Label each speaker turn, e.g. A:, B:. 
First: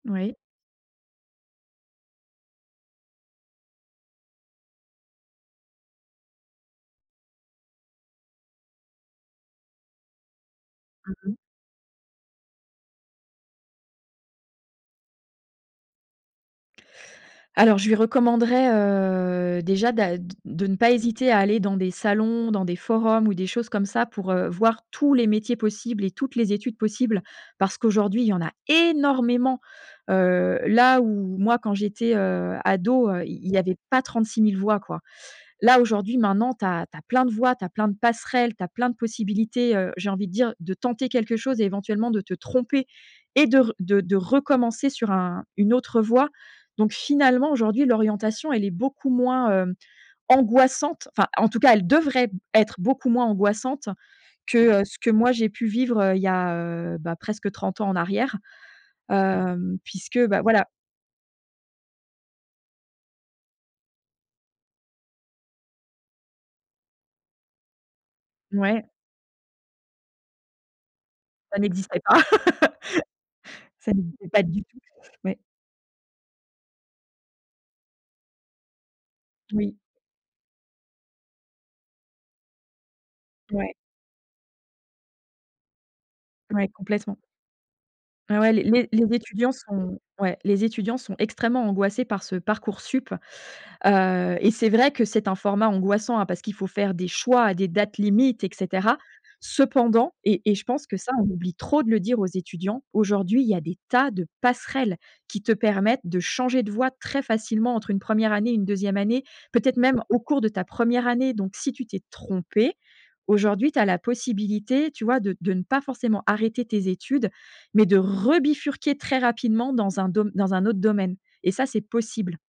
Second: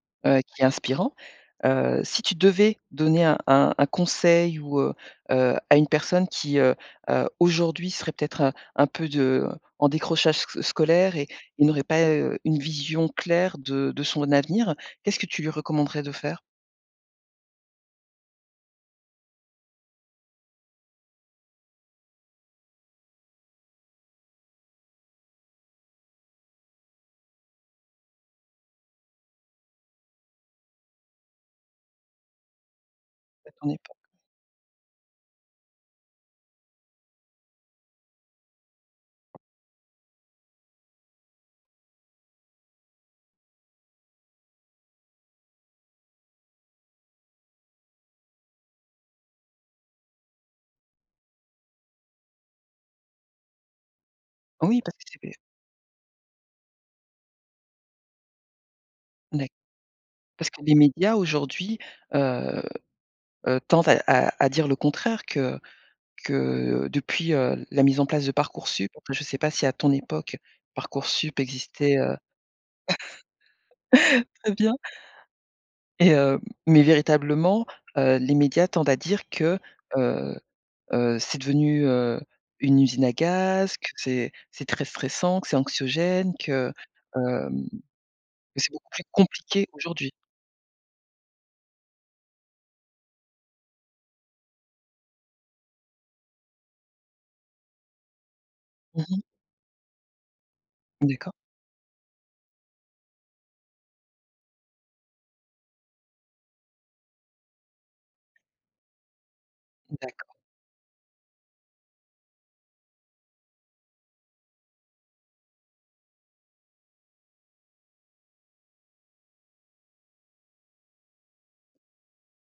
A: Oui.
B: heu, qui est inspirant. Heu, si tu devais, donner un un un conseil, ou heu heu, à une personne qui, heu heu, aujourd'hui serait peut-être, heu, un peu de heu, en décrochage s
A: Mmh
B: scolaire et
A: mh.
B: et n'aurait pas, heu, une vision claire de de son avenir, qu'est-ce que tu lui recommanderais de faire?
A: Alors, je lui recommanderais, heu, déjà, d'a d de ne pas hésiter à aller dans des salons, dans des forums ou des choses comme ça pour, heu, voir tous les métiers possibles et toutes les études possibles. Parce qu'aujourd'hui, il y en a, énormément. Heu, là, où moi, quand j'étais, heu, ado, heu, i i
B: À
A: il y
B: ton
A: avait
B: époque.
A: pas 36 000 voies, quoi. Là, aujourd'hui, maintenant, tu as tu as plein de voies, tu as plein de passerelles, tu as plein de possibilités, heu, j'ai envie de dire, de tenter quelque chose et éventuellement de te tromper et de r de de recommencer sur un une autre voie. Donc, finalement, aujourd'hui, l'orientation, elle est beaucoup moins, hem, angoissante. Enfin, en tout cas, elle devrait, être, beaucoup moins angoissante,
B: Oui
A: que, heu,
B: parce
A: ce
B: que
A: que moi
B: [unintelligible]
A: j'ai pu vivre, heu, il y a, heu, bah, presque 30 ans en arrière,
B: D'acc
A: hem, puisque, bah,
B: parce que
A: voilà
B: les médias, aujourd'hui, heu heu, tendent à à à dire le contraire, que que depuis, heu, la mise en place de
A: Mouais.
B: Parcoursup, enfin, je sais pas si à ton époque, Parcoursup
A: Ça
B: existait,
A: n'existait
B: heu
A: pas, ça n'existait pas
B: très
A: du
B: bien.
A: tout, ouais.
B: Et, heu, mais, véritablement, heu, les médias tendent à dire que,
A: Oui.
B: heu heu, c'est devenu, heu, une usine à
A: Ouais.
B: gaz, que c'est c'est très stressant, que c'est anxiogène
A: Ouais,
B: que,
A: complètement.
B: hem,
A: Ah, ouais,
B: que
A: les
B: c'est
A: les
B: beaucoup plus
A: les étudiants
B: compliqué
A: sont,
B: aujourd'hui.
A: ouais, les étudiants sont extrêmement angoissés par ce Parcoursup. Heu, et c'est vrai que c'est un format angoissant, hein, parce qu'il faut faire des choix à des dates limites, et cetera.
B: Mmh mh.
A: Cependant- et et je pense que ça, on
B: D'accord.
A: oublie trop de le dire aux étudiants- aujourd'hui, il y des tas de passerelles, qui te permettent de changer de voie très facilement entre une 1re année et une 2e année, peut-être même, au
B: D'accord.
A: cours de ta 1re année. Donc, si tu t'es trompé, aujourd'hui, tu as la possibilité, tu vois, de de ne pas forcément arrêter tes études, mais de rebifurquer très rapidement dans un dom dans un autre domaine. Et ça, c'est possible.